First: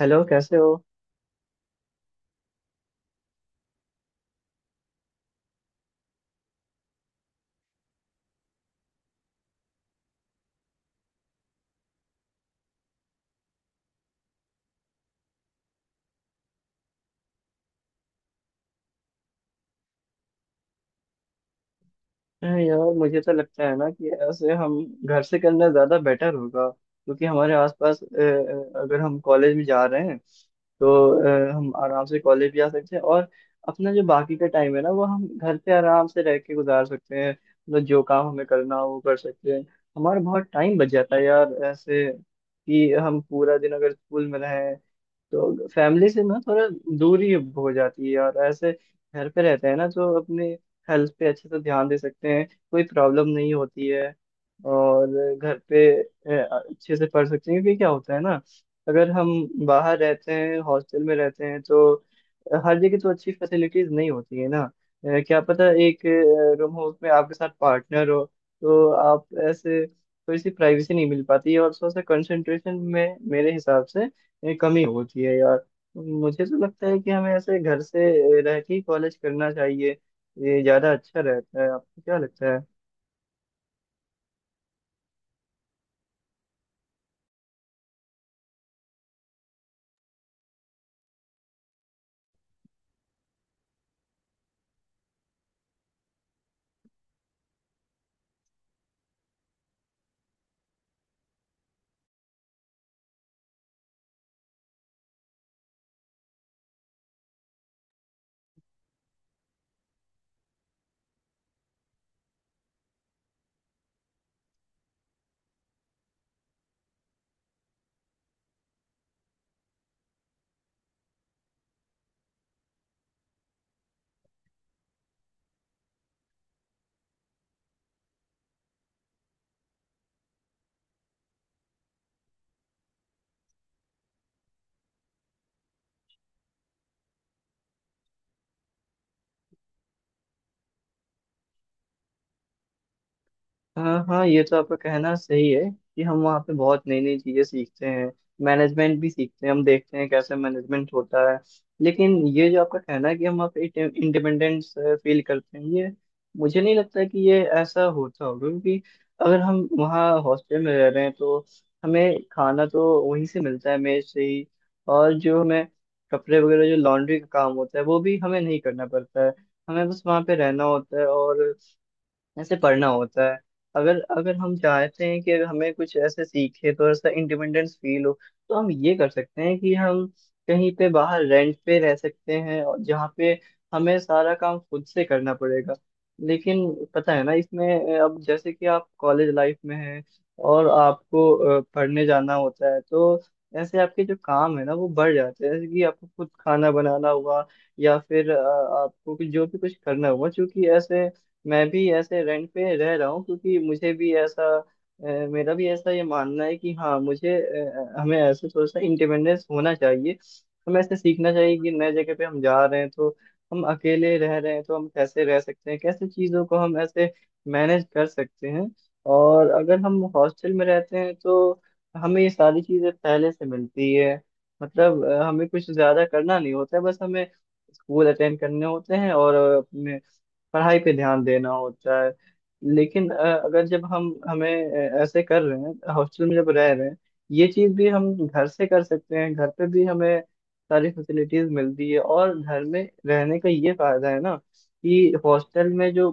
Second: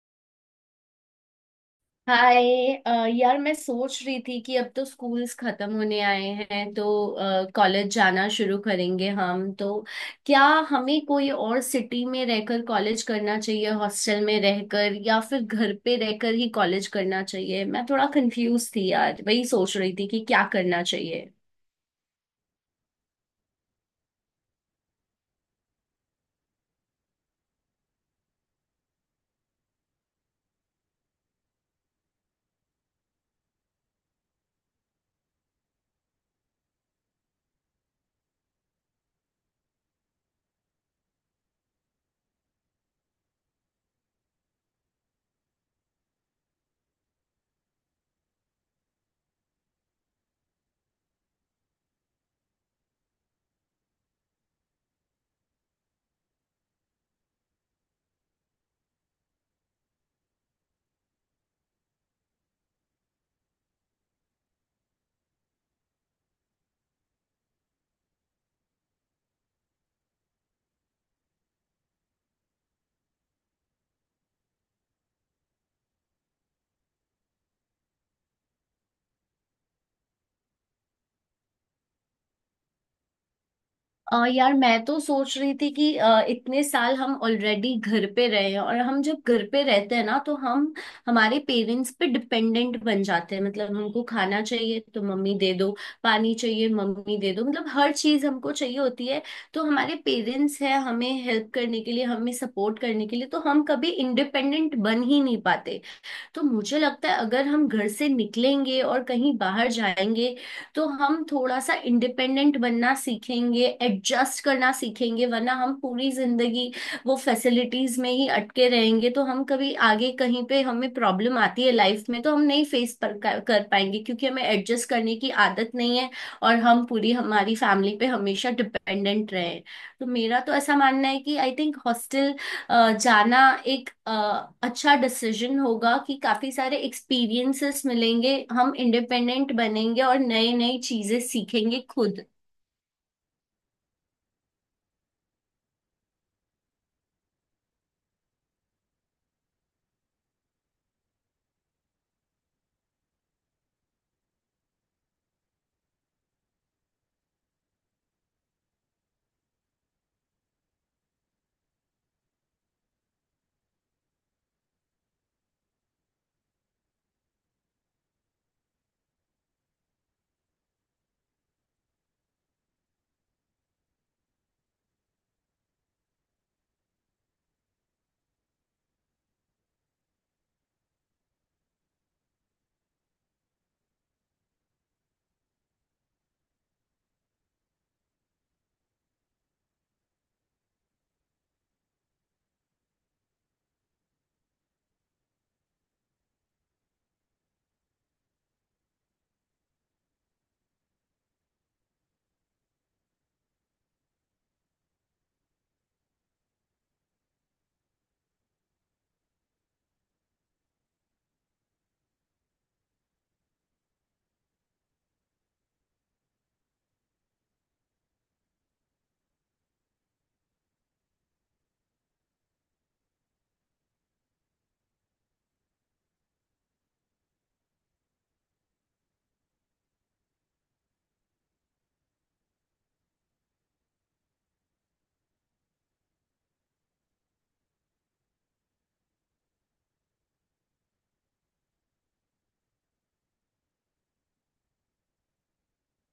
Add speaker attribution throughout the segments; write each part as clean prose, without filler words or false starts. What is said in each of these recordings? Speaker 1: Hello, कैसे हो?
Speaker 2: हाय। यार मैं सोच रही थी कि अब तो स्कूल्स खत्म होने आए हैं तो कॉलेज जाना शुरू करेंगे हम। तो क्या हमें कोई और सिटी में रहकर कॉलेज करना चाहिए, हॉस्टल में रहकर, या फिर घर पे रहकर ही कॉलेज करना चाहिए। मैं थोड़ा कंफ्यूज थी यार, वही सोच रही थी कि क्या करना चाहिए।
Speaker 1: अरे यार, मुझे तो लगता है ना कि ऐसे हम घर से करना ज़्यादा बेटर होगा, क्योंकि हमारे आसपास अगर हम कॉलेज में जा रहे हैं तो हम आराम से कॉलेज भी आ सकते हैं और अपना जो बाकी का टाइम है ना वो हम घर पे आराम से रह के गुजार सकते हैं। मतलब, जो काम हमें करना हो वो कर सकते हैं। हमारा बहुत टाइम बच जाता है यार ऐसे, कि हम पूरा दिन अगर स्कूल में रहें तो फैमिली से ना थोड़ा दूरी हो जाती है, और ऐसे घर पे रहते हैं ना तो अपने हेल्थ पे अच्छे से ध्यान दे सकते हैं, कोई प्रॉब्लम नहीं होती है। और घर पे अच्छे से पढ़ सकते हैं, क्योंकि क्या होता है ना अगर हम बाहर रहते हैं हॉस्टल में रहते हैं तो हर जगह तो अच्छी फैसिलिटीज नहीं होती है ना। क्या पता एक रूम हो उसमें आपके साथ पार्टनर हो तो आप ऐसे थोड़ी सी प्राइवेसी नहीं मिल पाती है, और थोड़ा सा कंसंट्रेशन में मेरे हिसाब से ये कमी होती है यार। मुझे तो लगता है कि हमें ऐसे घर से रह के ही कॉलेज करना चाहिए, ये ज्यादा अच्छा रहता है। आपको क्या लगता है?
Speaker 2: यार मैं तो सोच रही थी कि इतने साल हम ऑलरेडी घर पे रहे हैं, और हम जब घर पे रहते हैं ना तो हम हमारे पेरेंट्स पे डिपेंडेंट बन जाते हैं। मतलब हमको खाना चाहिए तो मम्मी दे दो, पानी चाहिए मम्मी दे दो, मतलब हर चीज हमको चाहिए होती है। तो हमारे पेरेंट्स हैं हमें हेल्प करने के लिए, हमें सपोर्ट करने के लिए, तो हम कभी इंडिपेंडेंट बन ही नहीं पाते। तो मुझे लगता है अगर हम घर से निकलेंगे और कहीं बाहर जाएंगे तो हम थोड़ा सा इंडिपेंडेंट बनना सीखेंगे, एडजस्ट करना सीखेंगे। वरना हम पूरी जिंदगी वो फैसिलिटीज में ही अटके रहेंगे, तो हम कभी आगे कहीं पे हमें प्रॉब्लम आती है लाइफ में तो हम नहीं फेस पर कर पाएंगे, क्योंकि हमें एडजस्ट करने की आदत नहीं है और हम पूरी हमारी फैमिली पे हमेशा डिपेंडेंट रहे। तो मेरा तो ऐसा मानना है कि आई थिंक हॉस्टल जाना एक अच्छा डिसीजन होगा कि काफी सारे एक्सपीरियंसेस मिलेंगे, हम इंडिपेंडेंट बनेंगे और नई नई चीजें सीखेंगे खुद।
Speaker 1: हाँ हाँ, ये तो आपका कहना सही है कि हम वहाँ पे बहुत नई नई चीजें सीखते हैं, मैनेजमेंट भी सीखते हैं, हम देखते हैं कैसे मैनेजमेंट होता है। लेकिन ये जो आपका कहना है कि हम वहाँ पे इंडिपेंडेंस फील करते हैं, ये मुझे नहीं लगता कि ये ऐसा होता होगा, क्योंकि अगर हम वहाँ हॉस्टल में रह रहे हैं तो हमें खाना तो वहीं से मिलता है, मेस से ही। और जो हमें कपड़े वगैरह जो लॉन्ड्री का काम होता है वो भी हमें नहीं करना पड़ता है। हमें बस वहाँ पे रहना होता है और ऐसे पढ़ना होता है। अगर अगर हम चाहते हैं कि अगर हमें कुछ ऐसे सीखे तो ऐसा इंडिपेंडेंस फील हो तो हम ये कर सकते हैं कि हम कहीं पे बाहर रेंट पे रह सकते हैं और जहाँ पे हमें सारा काम खुद से करना पड़ेगा। लेकिन पता है ना, इसमें अब जैसे कि आप कॉलेज लाइफ में हैं और आपको पढ़ने जाना होता है तो ऐसे आपके जो काम है ना वो बढ़ जाते हैं, जैसे कि आपको खुद खाना बनाना हुआ या फिर आपको भी जो भी कुछ करना हुआ, क्योंकि ऐसे मैं भी ऐसे रेंट पे रह रहा हूँ, क्योंकि मुझे भी ऐसा मेरा भी ऐसा ये मानना है कि हाँ हमें ऐसे थोड़ा सा इंडिपेंडेंस होना चाहिए। हमें ऐसे सीखना चाहिए कि नए जगह पे हम जा रहे हैं तो हम अकेले रह रहे हैं तो हम कैसे रह सकते हैं, कैसे चीज़ों को हम ऐसे मैनेज कर सकते हैं। और अगर हम हॉस्टल में रहते हैं तो हमें ये सारी चीज़ें पहले से मिलती है, मतलब हमें कुछ ज़्यादा करना नहीं होता है, बस हमें स्कूल अटेंड करने होते हैं और अपने पढ़ाई पे ध्यान देना होता है। लेकिन अगर जब हम हमें ऐसे कर रहे हैं हॉस्टल में जब रह रहे हैं, ये चीज भी हम घर से कर सकते हैं, घर पे भी हमें सारी फैसिलिटीज मिलती है। और घर में रहने का ये फायदा है ना कि हॉस्टल में जो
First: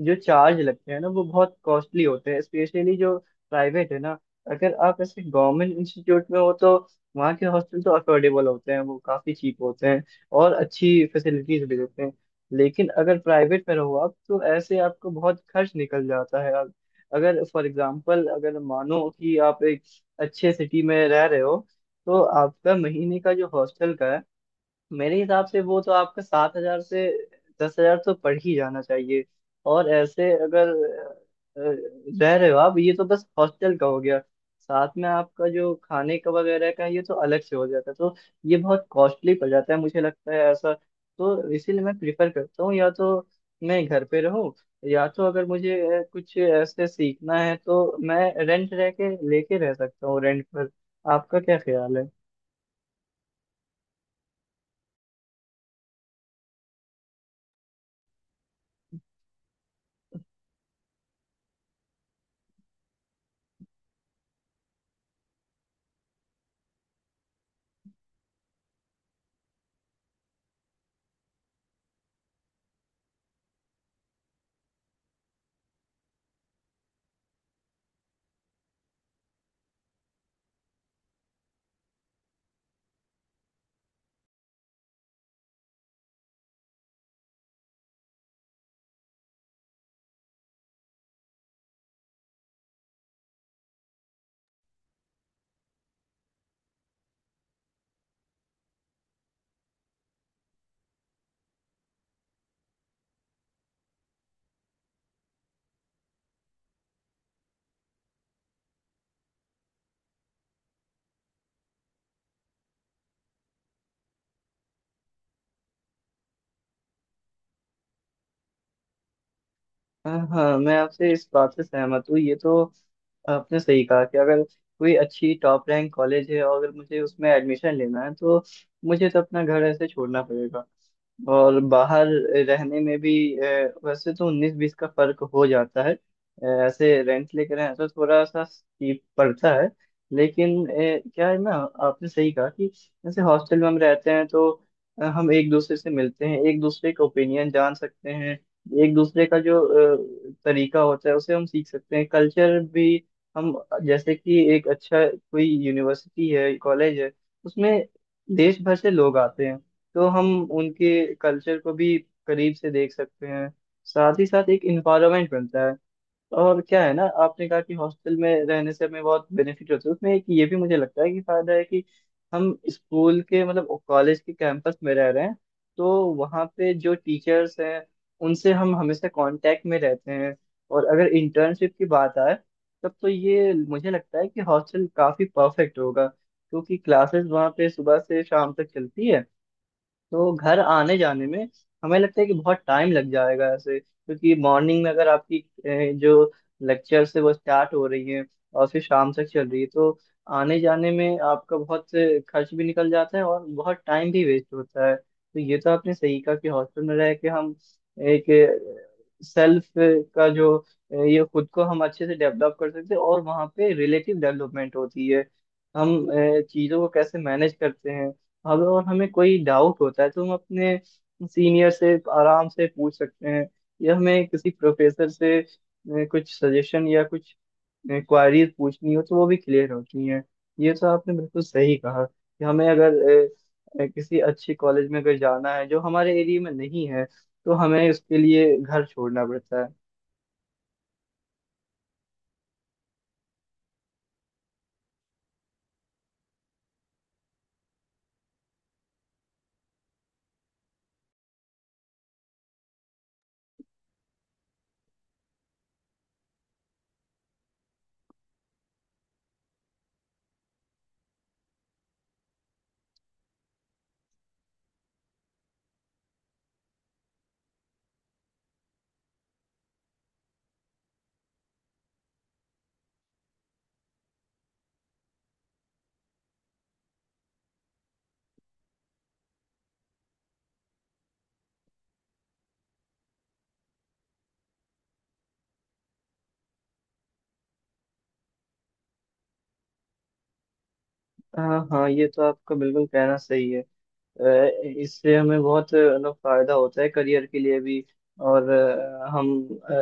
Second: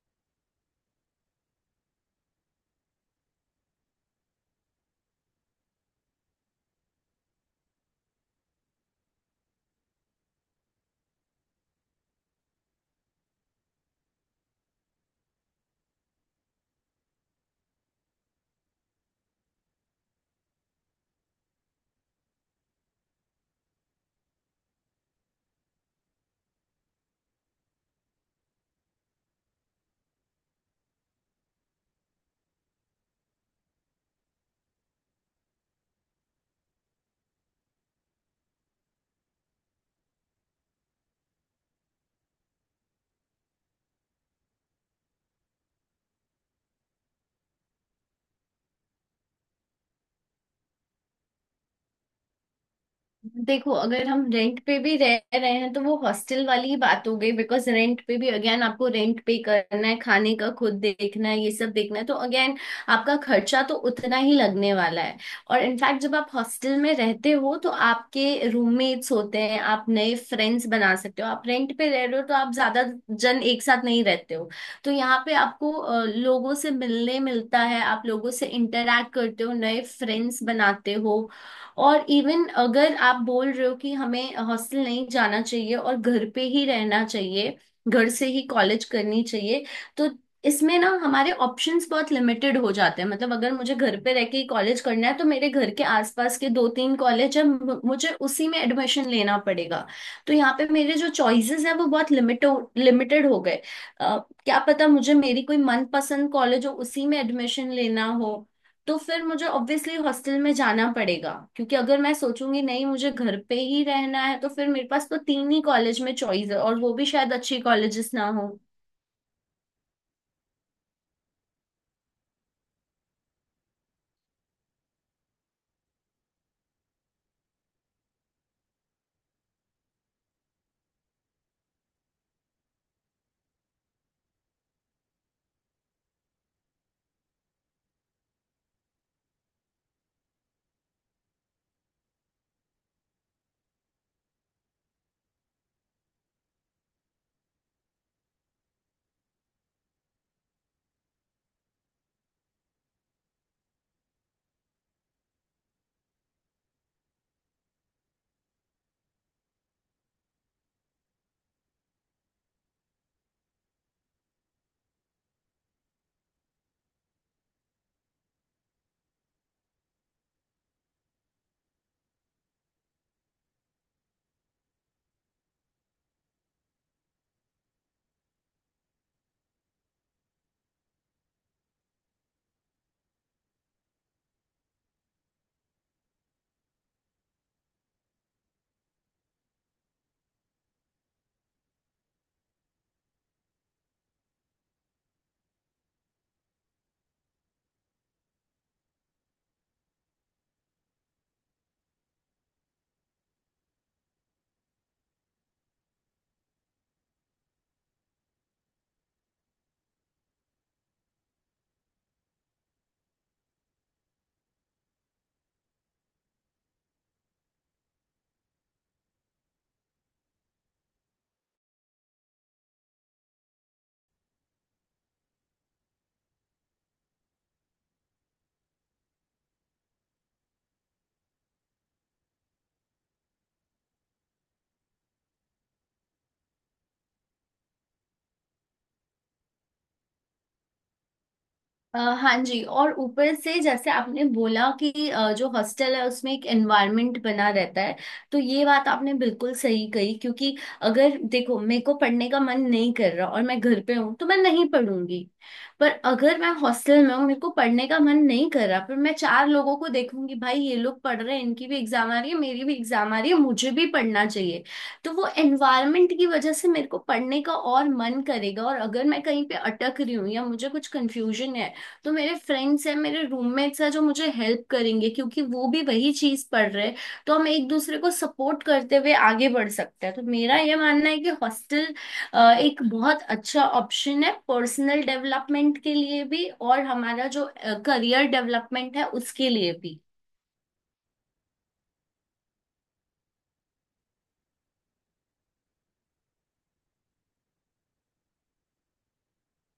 Speaker 1: जो चार्ज लगते हैं ना वो बहुत कॉस्टली होते हैं, स्पेशली जो प्राइवेट है ना। अगर आप ऐसे गवर्नमेंट इंस्टीट्यूट में हो तो वहाँ के हॉस्टल तो अफोर्डेबल होते हैं, वो काफी चीप होते हैं और अच्छी फैसिलिटीज भी देते हैं। लेकिन अगर प्राइवेट में रहो आप तो ऐसे आपको बहुत खर्च निकल जाता है। अगर फॉर एग्जांपल, अगर मानो कि आप एक अच्छे सिटी में रह रहे हो तो आपका महीने का जो हॉस्टल का है, मेरे हिसाब से वो तो आपका 7,000 से 10,000 तो पड़ ही जाना चाहिए। और ऐसे अगर रह रहे हो आप, ये तो बस हॉस्टल का हो गया, साथ में आपका जो खाने का वगैरह का है, ये तो अलग से हो जाता है, तो ये बहुत कॉस्टली पड़ जाता है मुझे लगता है ऐसा। तो इसीलिए मैं प्रिफर करता हूँ या तो मैं घर पे रहूँ, या तो अगर मुझे कुछ ऐसे सीखना है तो मैं रेंट रह के लेके रह सकता हूँ, रेंट पर। आपका क्या ख्याल है?
Speaker 2: देखो, अगर हम रेंट पे भी रह रहे हैं तो वो हॉस्टल वाली ही बात हो गई। बिकॉज रेंट पे भी अगेन आपको रेंट पे करना है, खाने का खुद देखना है, ये सब देखना है, तो अगेन आपका खर्चा तो उतना ही लगने वाला है। और इनफैक्ट जब आप हॉस्टल में रहते हो तो आपके रूममेट्स होते हैं, आप नए फ्रेंड्स बना सकते हो। आप रेंट पे रह रहे हो तो आप ज्यादा जन एक साथ नहीं रहते हो। तो यहाँ पे आपको लोगों से मिलने मिलता है, आप लोगों से इंटरेक्ट करते हो, नए फ्रेंड्स बनाते हो। और इवन अगर आप बोल रहे हो कि हमें हॉस्टल नहीं जाना चाहिए और घर पे ही रहना चाहिए, घर से ही कॉलेज करनी चाहिए, तो इसमें ना हमारे ऑप्शंस बहुत लिमिटेड हो जाते हैं। मतलब अगर मुझे घर पे रह के ही कॉलेज करना है तो मेरे घर के आसपास के दो तीन कॉलेज है, मुझे उसी में एडमिशन लेना पड़ेगा। तो यहाँ पे मेरे जो चॉइसेस हैं वो बहुत लिमिटेड हो गए। अ, क्या पता मुझे मेरी कोई मनपसंद कॉलेज हो, उसी में एडमिशन लेना हो, तो फिर मुझे ऑब्वियसली हॉस्टल में जाना पड़ेगा। क्योंकि अगर मैं सोचूंगी नहीं मुझे घर पे ही रहना है, तो फिर मेरे पास तो तीन ही कॉलेज में चॉइस है और वो भी शायद अच्छी कॉलेजेस ना हो।
Speaker 1: हाँ हाँ, मैं आपसे इस बात से सहमत हूँ, ये तो आपने सही कहा कि अगर कोई अच्छी टॉप रैंक कॉलेज है और अगर मुझे उसमें एडमिशन लेना है तो मुझे तो अपना घर ऐसे छोड़ना पड़ेगा। और बाहर रहने में भी वैसे तो उन्नीस बीस का फर्क हो जाता है, ऐसे रेंट लेकर हैं तो थोड़ा सा चीप पड़ता है। लेकिन क्या है ना, आपने सही कहा कि जैसे हॉस्टल में हम रहते हैं तो हम एक दूसरे से मिलते हैं, एक दूसरे का ओपिनियन जान सकते हैं, एक दूसरे का जो तरीका होता है उसे हम सीख सकते हैं, कल्चर भी। हम जैसे कि एक अच्छा कोई यूनिवर्सिटी है कॉलेज है, उसमें देश भर से लोग आते हैं, तो हम उनके कल्चर को भी करीब से देख सकते हैं। साथ ही साथ एक इन्वायरमेंट बनता है। और क्या है ना, आपने कहा कि हॉस्टल में रहने से हमें बहुत बेनिफिट होता है, उसमें एक ये भी मुझे लगता है कि फायदा है कि हम स्कूल के मतलब कॉलेज के कैंपस में रह रहे हैं, तो वहाँ पे जो टीचर्स हैं उनसे हम हमेशा कांटेक्ट में रहते हैं। और अगर इंटर्नशिप की बात आए तब तो ये मुझे लगता है कि हॉस्टल काफी परफेक्ट होगा, क्योंकि क्लासेस वहाँ पे सुबह से शाम तक चलती है, तो घर आने जाने में हमें लगता है कि बहुत टाइम लग जाएगा ऐसे, क्योंकि मॉर्निंग में अगर आपकी जो लेक्चर से वो स्टार्ट हो रही है और फिर शाम तक चल रही है तो आने जाने में आपका बहुत से खर्च भी निकल जाता है और बहुत टाइम भी वेस्ट होता है। तो ये तो आपने सही कहा कि हॉस्टल में रह के हम एक सेल्फ का जो ये खुद को हम अच्छे से डेवलप कर सकते हैं, और वहाँ पे रिलेटिव डेवलपमेंट होती है। हम चीज़ों को कैसे मैनेज करते हैं, अगर और हमें कोई डाउट होता है तो हम अपने सीनियर से आराम से पूछ सकते हैं। या हमें किसी प्रोफेसर से कुछ सजेशन या कुछ क्वारीज पूछनी हो तो वो भी क्लियर होती हैं। ये तो आपने बिल्कुल सही कहा कि हमें अगर किसी अच्छे कॉलेज में अगर जाना है जो हमारे एरिया में नहीं है तो हमें उसके लिए घर छोड़ना पड़ता है।
Speaker 2: हाँ जी, और ऊपर से जैसे आपने बोला कि जो हॉस्टल है उसमें एक एनवायरनमेंट बना रहता है, तो ये बात आपने बिल्कुल सही कही। क्योंकि अगर देखो मेरे को पढ़ने का मन नहीं कर रहा और मैं घर पे हूँ तो मैं नहीं पढ़ूंगी। पर अगर मैं हॉस्टल में हूँ, मेरे को पढ़ने का मन नहीं कर रहा, पर मैं चार लोगों को देखूंगी, भाई ये लोग पढ़ रहे हैं, इनकी भी एग्जाम आ रही है, मेरी भी एग्जाम आ रही है, मुझे भी पढ़ना चाहिए। तो वो एनवायरनमेंट की वजह से मेरे को पढ़ने का और मन करेगा। और अगर मैं कहीं पे अटक रही हूँ या मुझे कुछ कंफ्यूजन है, तो मेरे फ्रेंड्स हैं, मेरे रूममेट्स हैं, जो मुझे हेल्प करेंगे, क्योंकि वो भी वही चीज पढ़ रहे हैं। तो हम एक दूसरे को सपोर्ट करते हुए आगे बढ़ सकते हैं। तो मेरा ये मानना है कि हॉस्टल एक बहुत अच्छा ऑप्शन है, पर्सनल डेवलपमेंट के लिए भी और हमारा जो करियर डेवलपमेंट है उसके लिए भी।
Speaker 1: हाँ हाँ, ये तो आपका बिल्कुल कहना सही है। अ, इससे हमें बहुत मतलब फायदा होता है, करियर के लिए भी। और हम अ,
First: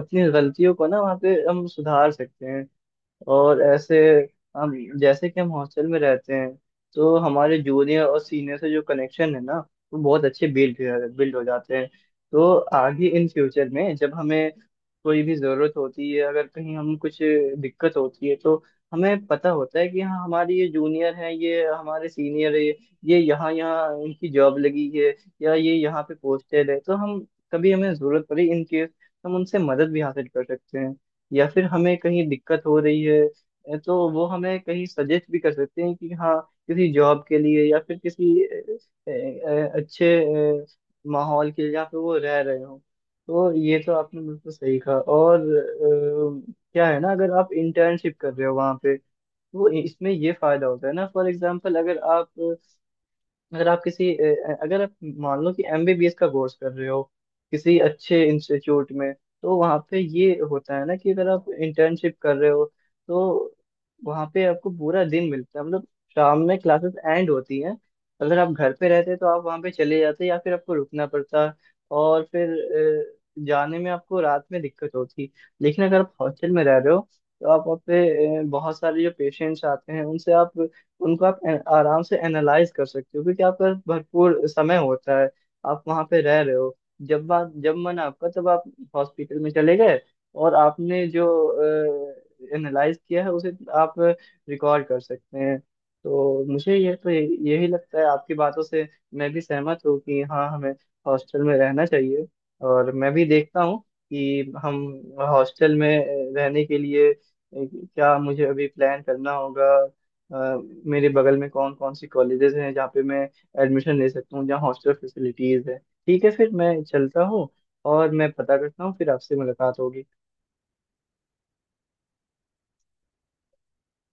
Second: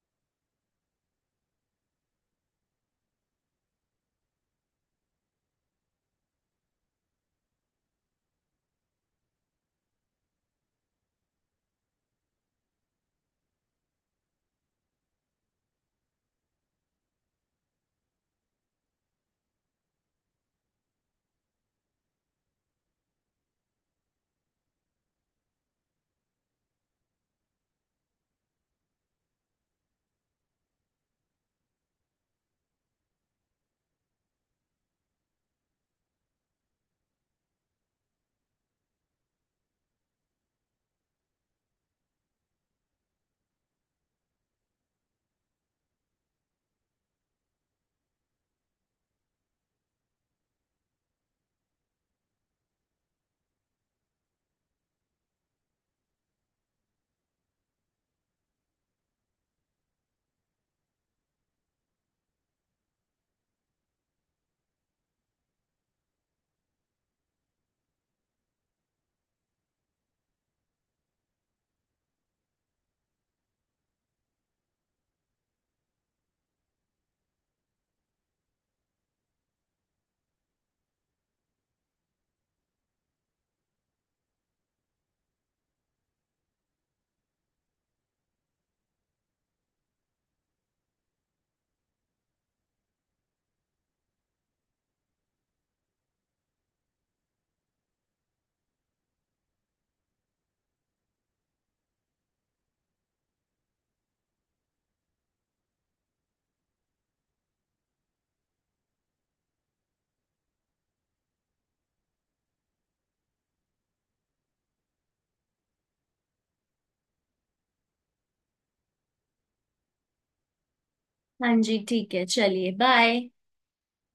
Speaker 1: अपनी गलतियों को ना वहाँ पे हम सुधार सकते हैं। और ऐसे हम जैसे कि हम हॉस्टल में रहते हैं तो हमारे जूनियर और सीनियर से जो कनेक्शन है ना वो बहुत अच्छे बिल्ड बिल्ड हो जाते हैं। तो आगे इन फ्यूचर में जब हमें कोई भी ज़रूरत होती है, अगर कहीं हम कुछ दिक्कत होती है, तो हमें पता होता है कि हाँ हमारे ये जूनियर है, ये हमारे सीनियर है, ये यहाँ यहाँ इनकी जॉब लगी है या ये यहाँ पे पोस्टेड है, तो हम कभी हमें ज़रूरत पड़ी इन केस तो हम उनसे मदद भी हासिल कर सकते हैं। या फिर हमें कहीं दिक्कत हो रही है तो वो हमें कहीं सजेस्ट भी कर सकते हैं कि हाँ किसी जॉब के लिए या फिर किसी अच्छे अ, माहौल के लिए जहाँ पे वो रह रहे हो। तो ये तो आपने बिल्कुल सही कहा और क्या है ना, अगर आप इंटर्नशिप कर रहे हो वहाँ पे तो इसमें ये फायदा होता है ना। फॉर एग्जाम्पल, अगर आप मान लो कि एमबीबीएस का कोर्स कर रहे हो किसी अच्छे इंस्टीट्यूट में, तो वहाँ पे ये होता है ना कि अगर आप इंटर्नशिप कर रहे हो तो वहाँ पे आपको पूरा दिन मिलता है, मतलब शाम में क्लासेस एंड होती हैं। अगर आप घर पे रहते तो आप वहाँ पे चले जाते या फिर आपको रुकना पड़ता और फिर जाने में आपको रात में दिक्कत होती। लेकिन अगर आप हॉस्टल में रह रहे हो तो आप वहाँ पे बहुत सारे जो पेशेंट्स आते हैं उनसे आप उनको आप आराम से एनालाइज कर सकते हो, क्योंकि आपका भरपूर समय होता है। आप वहां पे रह रहे हो, जब मन आपका तब आप हॉस्पिटल में चले गए, और आपने जो एनालाइज किया है उसे आप रिकॉर्ड कर सकते हैं। तो मुझे यही लगता है आपकी बातों से, मैं भी सहमत हूँ कि हाँ हमें हॉस्टल में रहना चाहिए। और मैं भी देखता हूँ कि हम हॉस्टल में रहने के लिए क्या मुझे अभी प्लान करना होगा, अ, मेरे बगल में कौन कौन सी कॉलेजेस हैं जहाँ पे मैं एडमिशन ले सकता हूँ जहाँ हॉस्टल फैसिलिटीज है। ठीक है, फिर मैं चलता हूँ और मैं पता करता हूँ, फिर आपसे मुलाकात होगी।
Speaker 2: हाँ जी, ठीक है, चलिए बाय।